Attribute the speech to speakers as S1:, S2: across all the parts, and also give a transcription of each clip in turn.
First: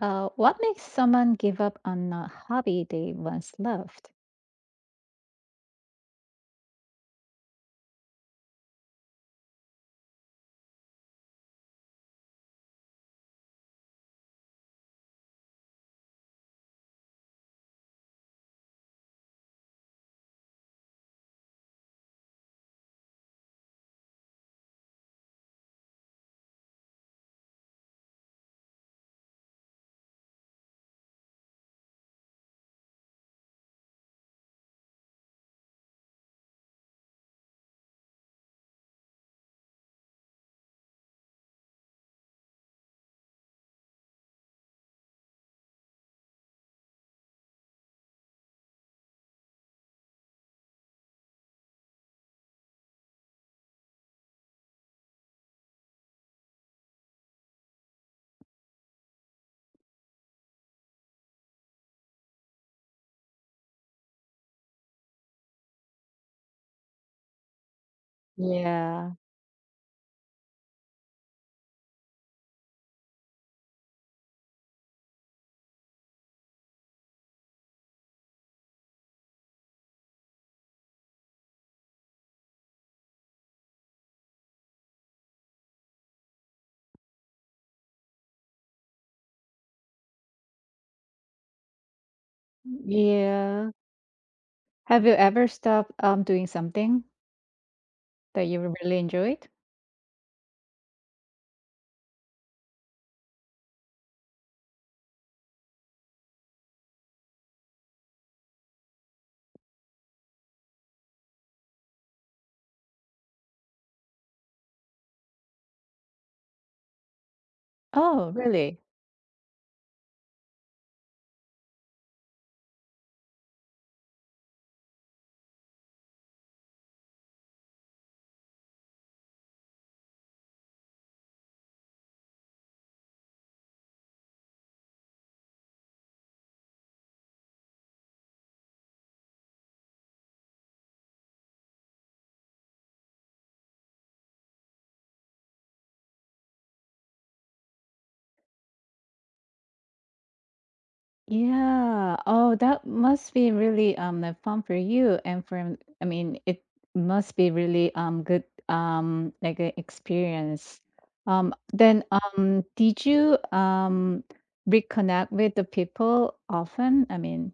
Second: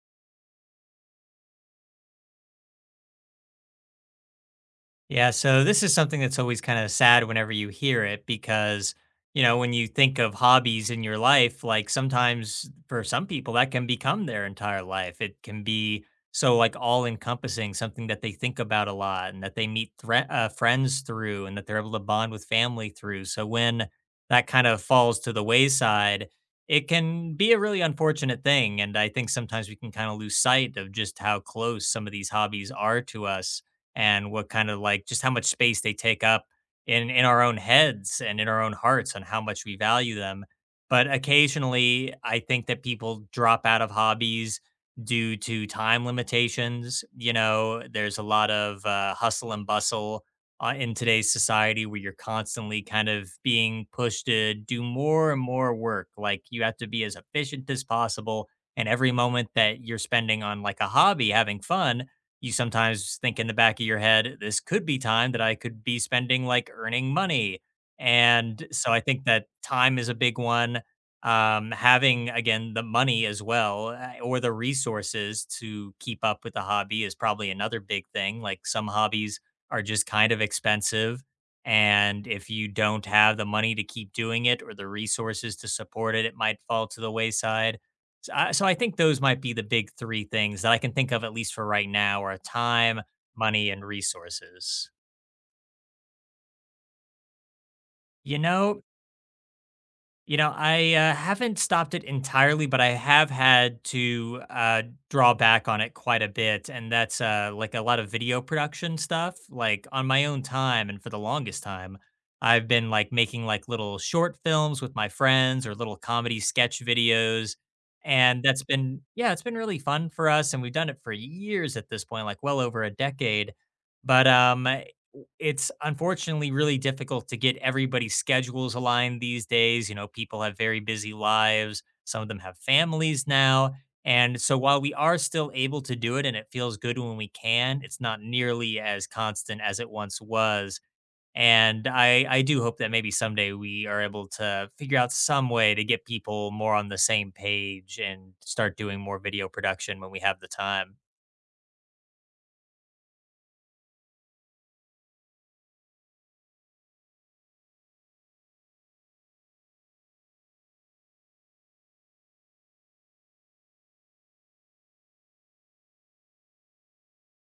S1: What makes someone give up on a hobby they once loved?
S2: Yeah, so this is something that's always kind of sad whenever you hear it because, you know, when you think of hobbies in your life, like sometimes for some people that can become their entire life. It can be so like all encompassing, something that they think about a lot and that they meet friends through and that they're able to bond with family through. So when that kind of falls to the wayside, it can be a really unfortunate thing. And I think sometimes we can kind of lose sight of just how close some of these hobbies are to us and what kind of like just how much space they take up in our own heads and in our own hearts and how much we value them. But occasionally, I think that people drop out of hobbies due to time limitations. You know, there's a lot of hustle and bustle in today's society where you're constantly kind of being pushed to do more and more work. Like you have to be as efficient as possible. And every moment that you're spending on like a hobby, having fun, you sometimes think in the back of your head, this could be time that I could be spending like earning money. And so I
S1: Yeah.
S2: think that time is a big one. Having again the money as well or the resources to keep up with the hobby is probably another big thing. Like some hobbies are just kind of expensive. And if you don't have the money to keep doing it or the resources to support it, it might fall to the wayside so I think those might be the big three things that I can think of, at least for right now, are time, money,
S1: Yeah.
S2: and resources.
S1: Have you ever stopped doing something
S2: You
S1: that you
S2: know,
S1: really enjoyed?
S2: You know, I haven't stopped it entirely, but I have had to draw back on it quite a bit. And that's like a lot of video production stuff, like on my own time. And for the longest time, I've been like making like little short films with my friends or little comedy sketch videos.
S1: Oh,
S2: And that's
S1: really?
S2: been, yeah, it's been really fun for us. And we've done it for years at this point, like well over a decade. But it's unfortunately really difficult to get everybody's schedules aligned these days. You know, people have very busy lives. Some of them have families now. And so while we are still able to do it and it feels good when we can, it's not nearly as constant as it once was. And I do hope that maybe someday we are able to figure out some way to get people more on the same page and start doing more video production when we have the time.
S1: Yeah. Oh, that must be really like fun for you and for I mean, it must be really good, like an experience. Then did you reconnect with the people often? I mean,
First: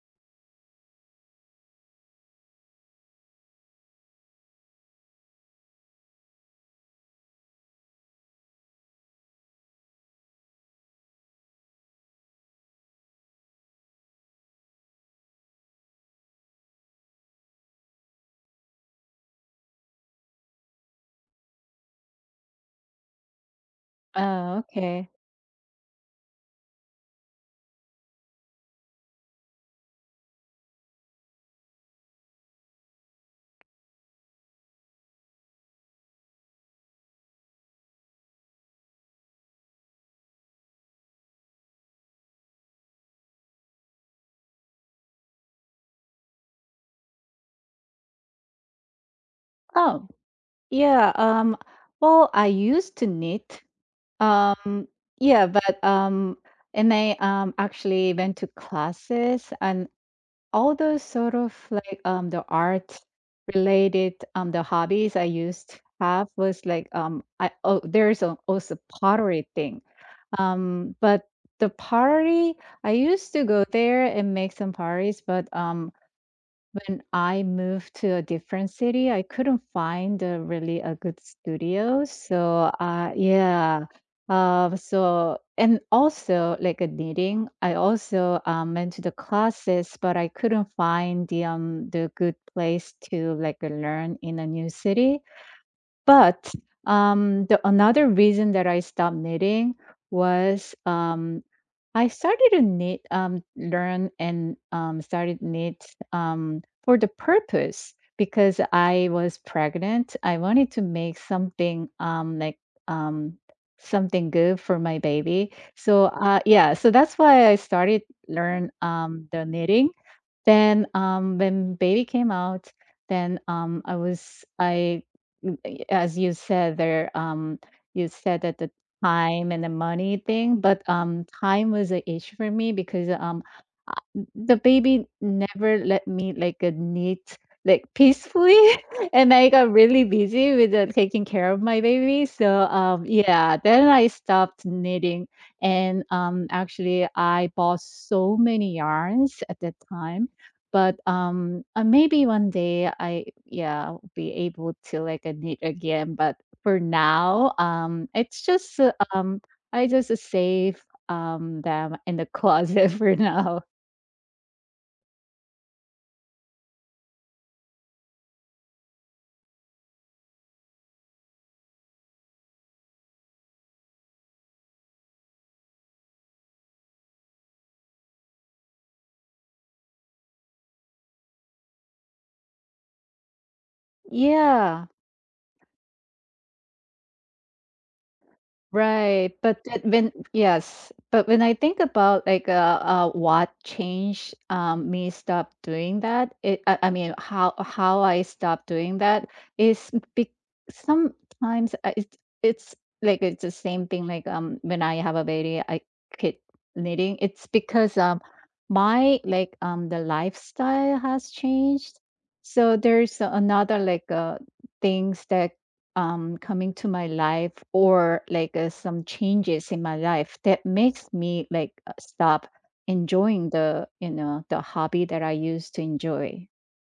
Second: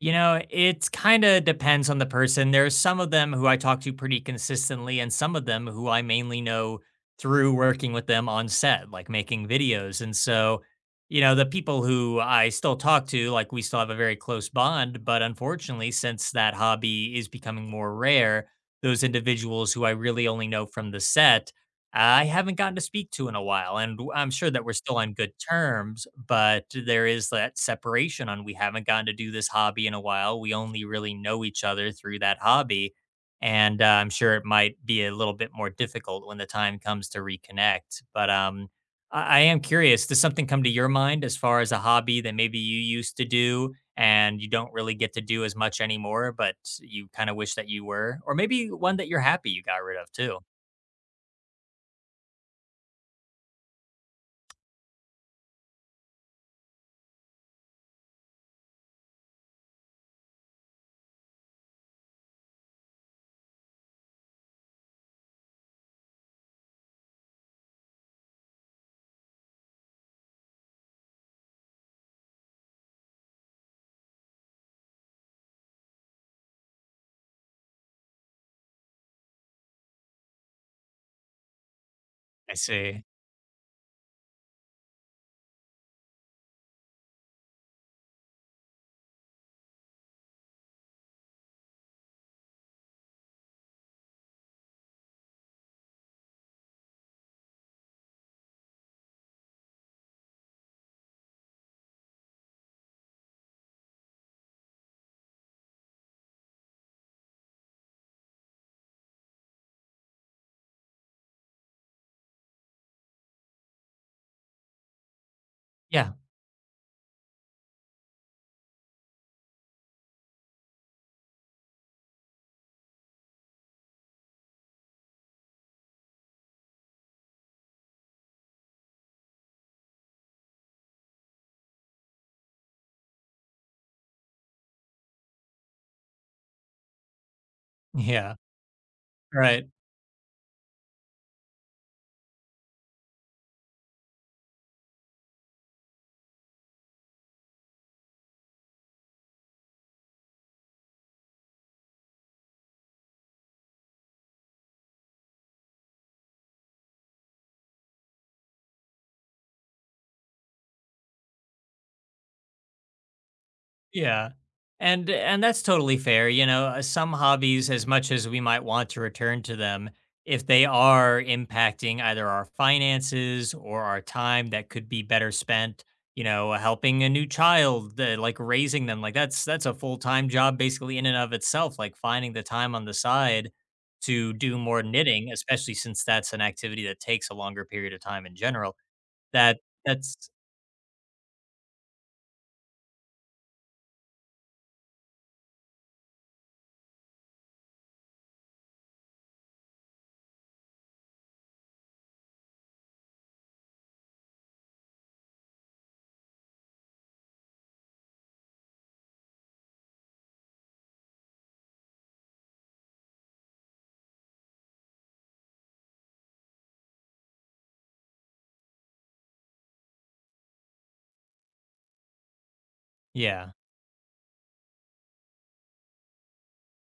S2: You know, it kind of depends on the person. There's some of them who I talk to pretty consistently, and some of them who I mainly know through working with them on set, like making videos. And so, you know, the people who I still talk to, like we still have a very close bond. But unfortunately, since that hobby is becoming more rare, those individuals who I really only know from the set I haven't gotten to speak to in a while, and w I'm sure
S1: oh,
S2: that we're still
S1: okay.
S2: on good terms, but there is that separation on we haven't gotten to do this hobby in a while. We only really know each other through that hobby, and, I'm sure it might be a little bit more difficult when the time comes to reconnect, but, I am curious, does something come to your mind as far as a hobby that maybe you used to do and you don't really get to do as much anymore, but you kinda wish that you were? Or maybe one that you're happy you got rid
S1: Oh.
S2: of too?
S1: Yeah, well, I used to knit. Um, yeah, but and I actually went to classes, and all those sort of like the art related, the hobbies I used to have was like, I oh, there's a, also pottery thing. But the pottery, I used to go there and make some potteries, but when I moved to a different city, I couldn't find a really a good studio.
S2: I
S1: So,
S2: see.
S1: yeah. And also like a knitting, I also went to the classes, but I couldn't find the good place to like learn in a new city. But the another reason that I stopped knitting was, I started to knit, learn and, started knit, for the purpose because I was pregnant. I wanted to make something, like, um, something good for my baby. So,
S2: Yeah.
S1: yeah, so that's why I started learn, the knitting. Then, when baby came out, then, I was I, eh, as you said there, you said that the time and the money thing, but, time was an issue for me because, uh, the baby never let me, like, neat, like,
S2: Yeah,
S1: peacefully, and I
S2: right.
S1: got really busy with, taking care of my baby. So, yeah, then I stopped knitting, and, actually, I bought so many yarns at that time, but, maybe one day I, yeah, will be able to, like, knit again, but for now, it's just, I just save, them in the closet for now.
S2: Yeah. And that's totally fair. You know, some hobbies as much as we might want to return to them, if they are impacting either our finances or our time that could be better spent, you know, helping a new child, like raising them, like that's a full-time job basically in and of itself, like finding the time on the side to do more
S1: Yeah.
S2: knitting, especially since that's an activity that takes a longer period of time in general.
S1: Right,
S2: That
S1: but that when,
S2: that's
S1: yes, but when I think about like, what changed, me stop doing that, I mean how I stopped doing that is sometimes I- it's it's like it's the same thing, like when I have a baby I quit knitting. It's because my like the lifestyle has changed. So there's another like things that coming to my life or like, some changes in my life that makes me like, stop enjoying
S2: yeah.
S1: the, you know, the hobby that I used to enjoy.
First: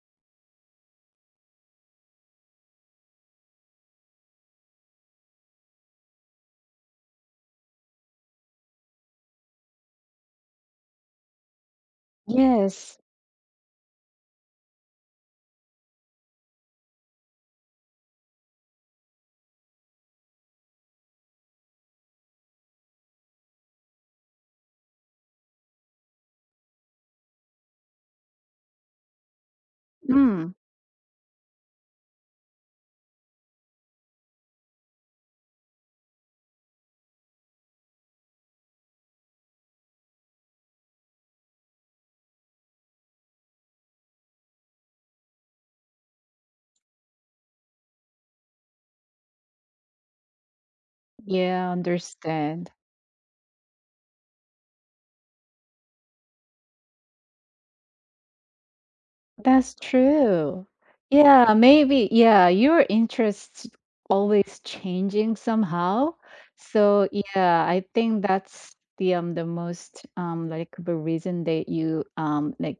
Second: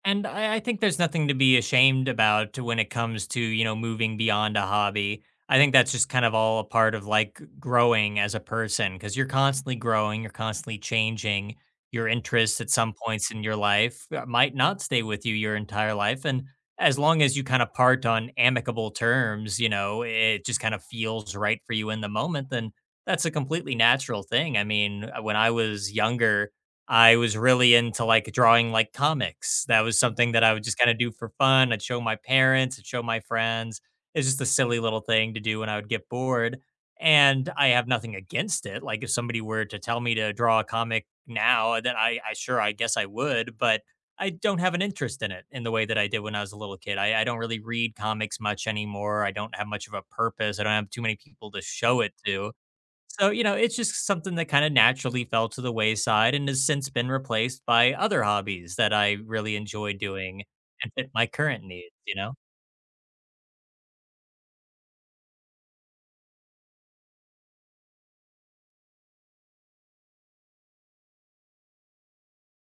S2: And I think there's nothing to be ashamed about when it comes to, you know, moving beyond a hobby. I think that's just kind of all a part of like growing as a person because you're constantly growing, you're constantly changing. Your interests at some
S1: Yes.
S2: points in your life might not stay with you your entire life. And as long as you kind of part on amicable terms, you know, it just kind of feels right for you in the moment, then that's a completely natural thing. I mean, when I was younger, I was really into, like, drawing, like, comics. That was something that I
S1: Mm.
S2: would just kinda do for fun. I'd show my parents, I'd show my friends. It's just a silly little thing to do when I would get bored, and I have nothing against it. Like, if somebody were to tell me to draw a comic now, then I sure, I guess I would, but I don't have an interest in it in the way that I did when I was a little kid. I don't really read comics much anymore. I don't have much of a purpose. I don't have too many people to
S1: Yeah,
S2: show it to.
S1: understand.
S2: So, you know, it's just something that kind of naturally fell to the wayside and has since been replaced by other hobbies that I really
S1: That's
S2: enjoy doing
S1: true.
S2: and fit my
S1: Yeah,
S2: current needs,
S1: maybe,
S2: you know?
S1: yeah, your interests always changing somehow. So yeah, I think that's the most like the reason that you like,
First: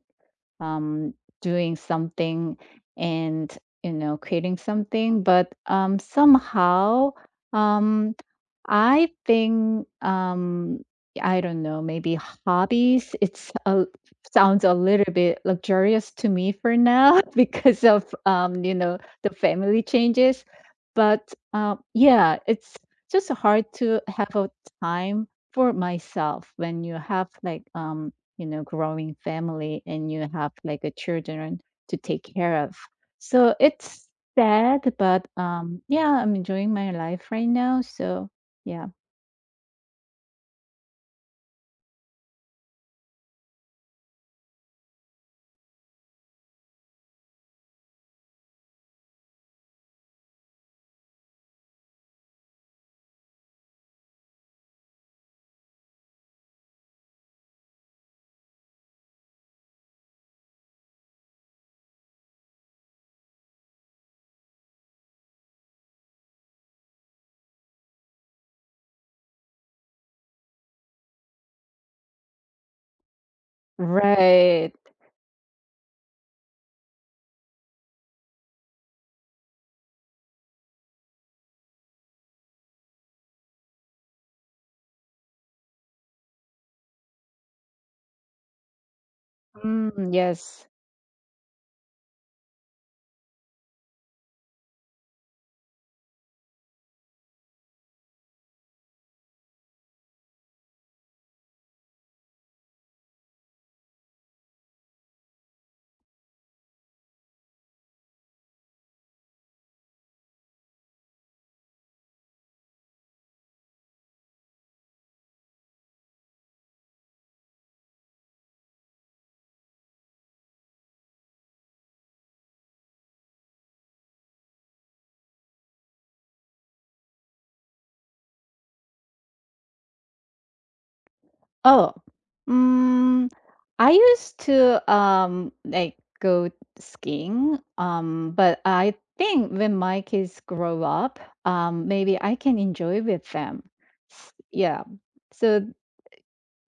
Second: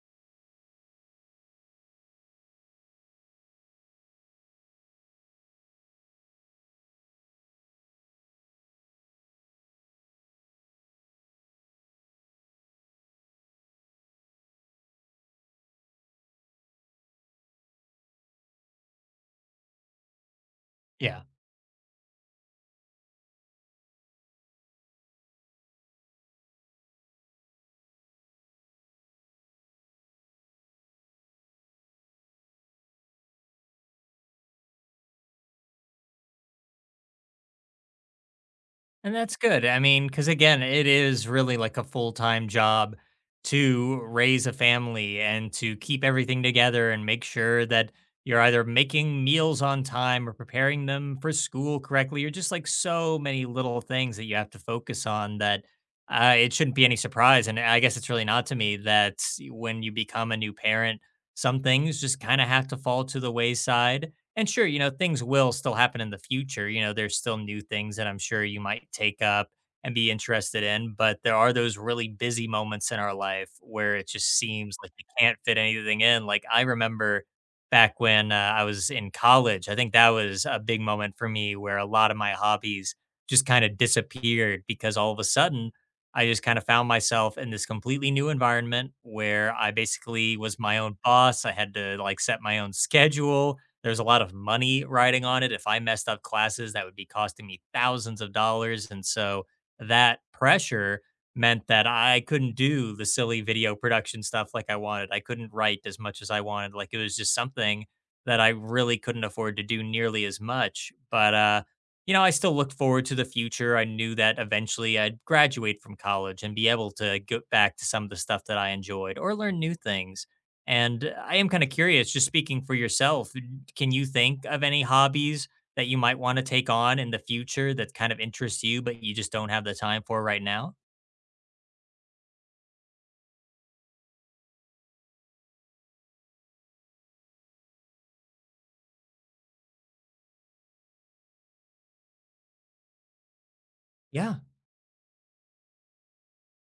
S1: um, doing something and, you know, creating something but somehow, um, i think um, I don't know, maybe hobbies it's a, sounds a little bit luxurious to me for now because of, you know, the family changes.
S2: Yeah.
S1: But yeah, it's just hard to have a time for myself when you have like, you know, growing family and you have like a children to take care of. So it's sad, but yeah, I'm enjoying my life right now. So yeah.
S2: And that's good. I mean, because again, it is really like a full time job to raise a family and to keep everything together and make sure that you're either making meals on time or preparing them for school correctly. You're just like so many little things that you have to focus on that it shouldn't be any surprise. And I guess it's really not to me that when you become a new parent, some things just kind of have to fall to the wayside and sure, you know, things will still happen in the future. You know, there's still new things that I'm sure you might take up and be interested in, but there are those really busy moments in our life where it just
S1: Right.
S2: seems like you can't fit anything in. Like I remember back when I was in college, I think that was a big moment for me where a lot of my hobbies just kind of disappeared because all of a sudden I just kind of found myself in this completely new environment where I
S1: Mm,
S2: basically was
S1: yes.
S2: my own boss. I had to like set my own schedule. There's a lot of money riding on it. If I messed up classes, that would be costing me thousands of dollars. And so that pressure meant that I couldn't do the silly video production stuff like I wanted. I couldn't write as much as I wanted. Like it was just something that I really couldn't afford to do nearly as much. But you know, I still look forward to the future. I knew that eventually I'd graduate from college and be able to get back to some of the stuff that I enjoyed or learn new things. And I am kind of curious, just speaking for yourself, can you think of any hobbies that you might want to take on in the future that kind of interests you, but you just don't have the time for right now?
S1: Oh. Mm, I used to like go skiing, but I think when my kids grow up, maybe I can enjoy with them.
S2: Yeah.
S1: Yeah. So,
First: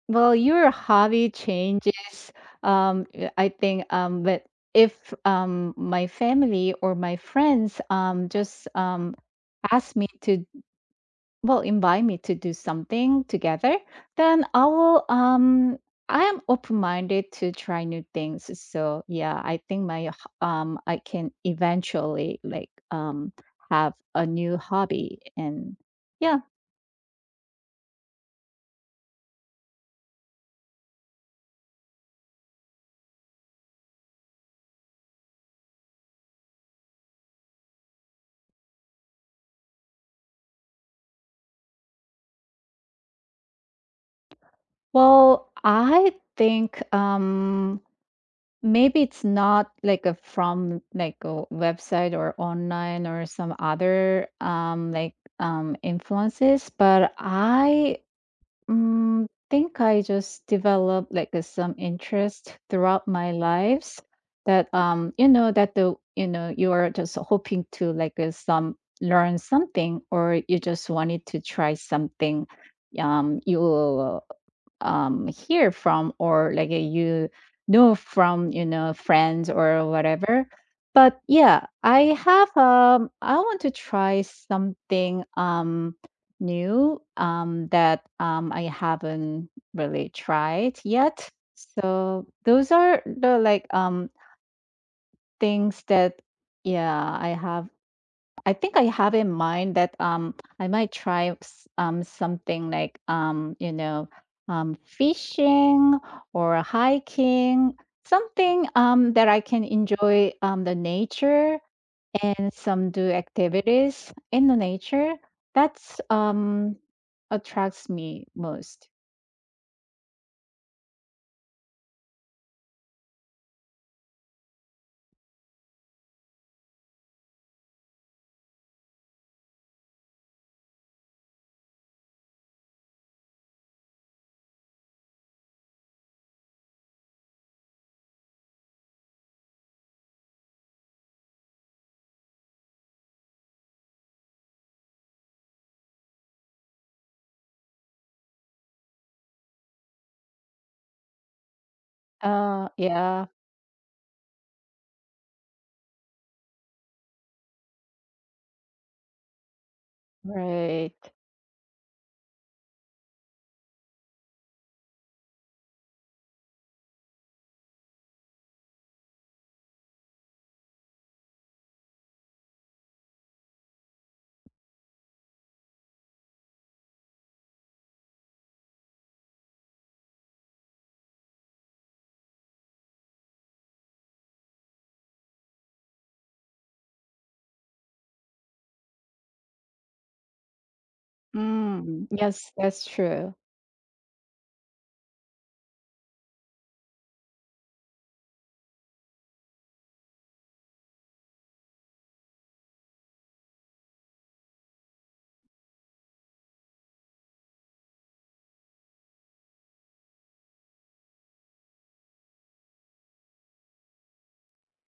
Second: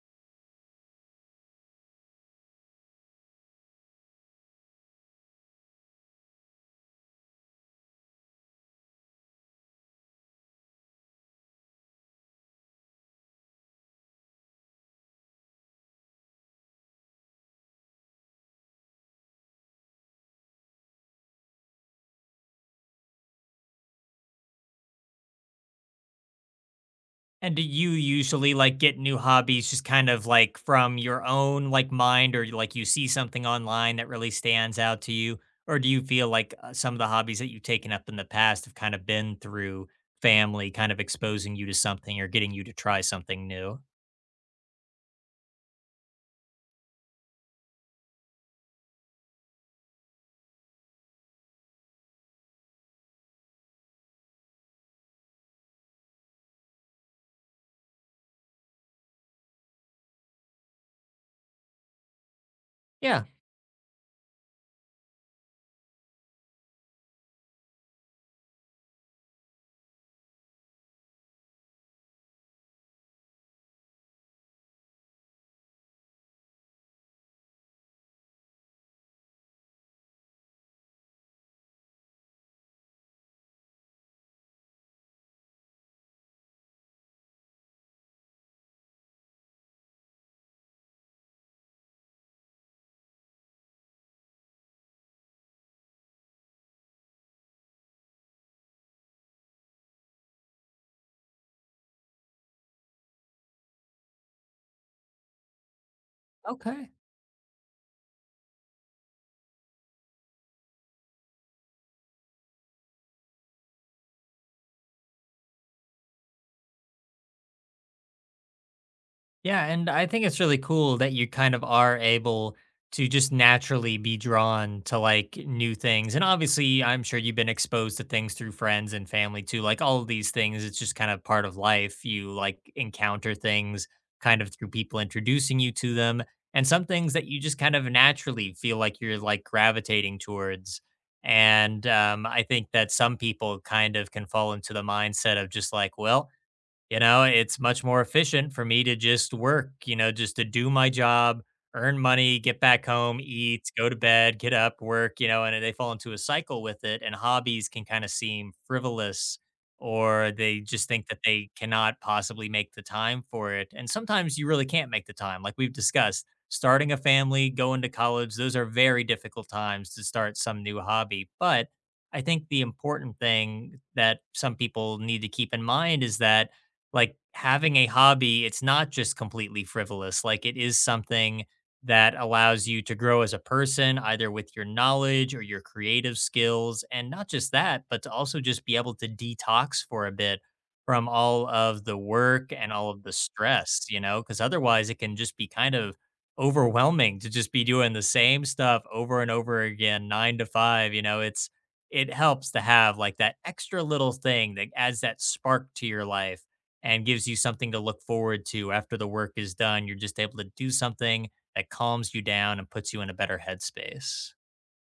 S1: well, your hobby changes, I think, but if, my family or my friends, just ask me to, well, invite me to do something together, then I will, I am open-minded to try new things. So yeah, I think I can eventually like, have a new hobby. And yeah,
S2: And do you usually like get new hobbies just kind of like from your own like mind or like you see something online that really stands out to you? Or do you feel like some of the hobbies that you've taken up in the past have kind of been through family kind of exposing you to something or getting you to try something new?
S1: well, I think maybe it's not like a from like a website or online or some other like influences, but I, think I just developed like a, some interest throughout
S2: Yeah.
S1: my lives that, you know, that the, you know, you are just hoping to like, some learn something or you just wanted to try something, you hear from or like, you know, from, you know, friends or whatever. But yeah, I have, I want to try something new, that I haven't really tried yet. So those are the like, things that, yeah, I have. I think I have in mind that I might try something like, you know, fishing or
S2: Okay.
S1: hiking, something that I can enjoy the nature and some do activities in the nature. That's attracts me most.
S2: Yeah, and I think it's really cool that you kind of are able to just naturally be drawn to like new things. And obviously, I'm sure you've been exposed to things through friends and family too. Like all of these things, it's just kind of part of life. You like encounter things kind of through people introducing you to them, and some things that you just kind of naturally feel like you're like gravitating towards. And I think that some people kind of can fall into the mindset of just like, well, you know, it's much more efficient for me to just work, you know, just to do my job, earn money, get back home,
S1: Yeah,
S2: eat, go to bed, get up, work, you know, and they fall into a cycle with it. And hobbies can kind of seem frivolous or they just think
S1: right.
S2: that they cannot possibly make the time for it. And sometimes you really can't make the time. Like we've discussed, starting a family, going to college, those are very difficult times to start some new hobby. But I think the important thing that some people need to keep in mind is that like having a hobby, it's not just completely frivolous. Like it is something that allows you to grow as a person, either with your knowledge or your creative skills. And not just that, but to also just be able to detox for a bit from all of the
S1: Mm,
S2: work
S1: yes,
S2: and
S1: that's
S2: all of the
S1: true.
S2: stress, you know, because otherwise it can just be kind of overwhelming to just be doing the same stuff over and over again, nine to five. You know, it's, it helps to have like that extra little thing that adds that spark to your life and gives you something to look forward to after the work is done. You're just able to do something that calms you down and puts you in a better headspace.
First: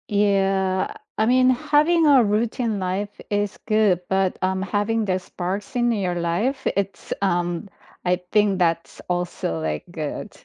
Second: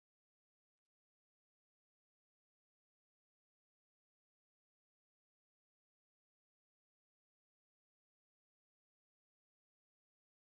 S1: Yeah, I mean, having a routine life is good, but having the sparks in your life, it's I think that's also like good.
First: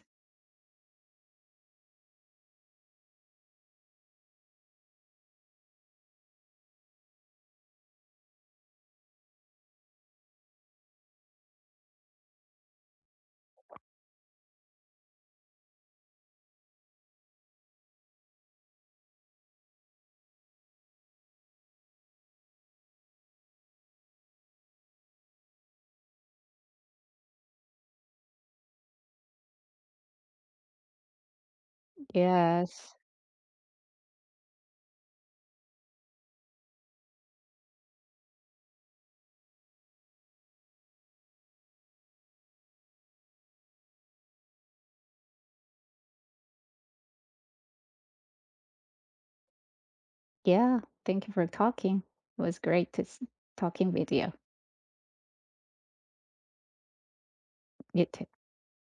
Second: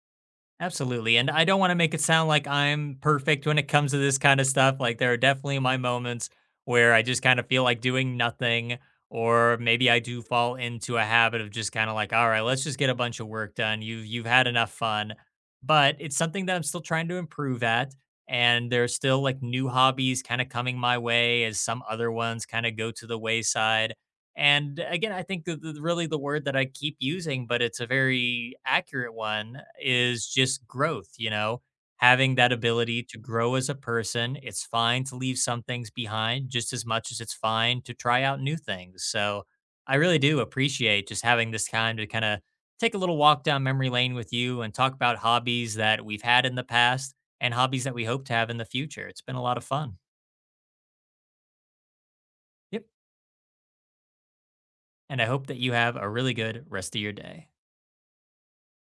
S2: Absolutely. And I don't want to make it sound like I'm perfect when it comes to this kind of stuff. Like, there are definitely my moments where I just kind of feel like doing nothing, or maybe I do fall into a habit of just kind of like, all right, let's just get a bunch of work done. You've had enough fun. But it's something that I'm still trying to improve at. And there's still like new hobbies kind of coming my way as some other ones kind of go to the wayside. And again, I think that the, really the word that I keep using, but it's a very accurate one, is just growth. You know, having that
S1: Yes.
S2: ability to grow as a person. It's fine to leave some things behind just as much as it's fine to try out new things. So I really do appreciate just having this time to kind of take a little walk down memory lane with you and talk about hobbies that we've had in the past and hobbies that we hope to have in the future. It's been a lot of fun.
S1: Yeah. Thank you for talking. It was
S2: Yep.
S1: great to talking with you.
S2: And I hope that you have a really good rest of your day.
S1: You too.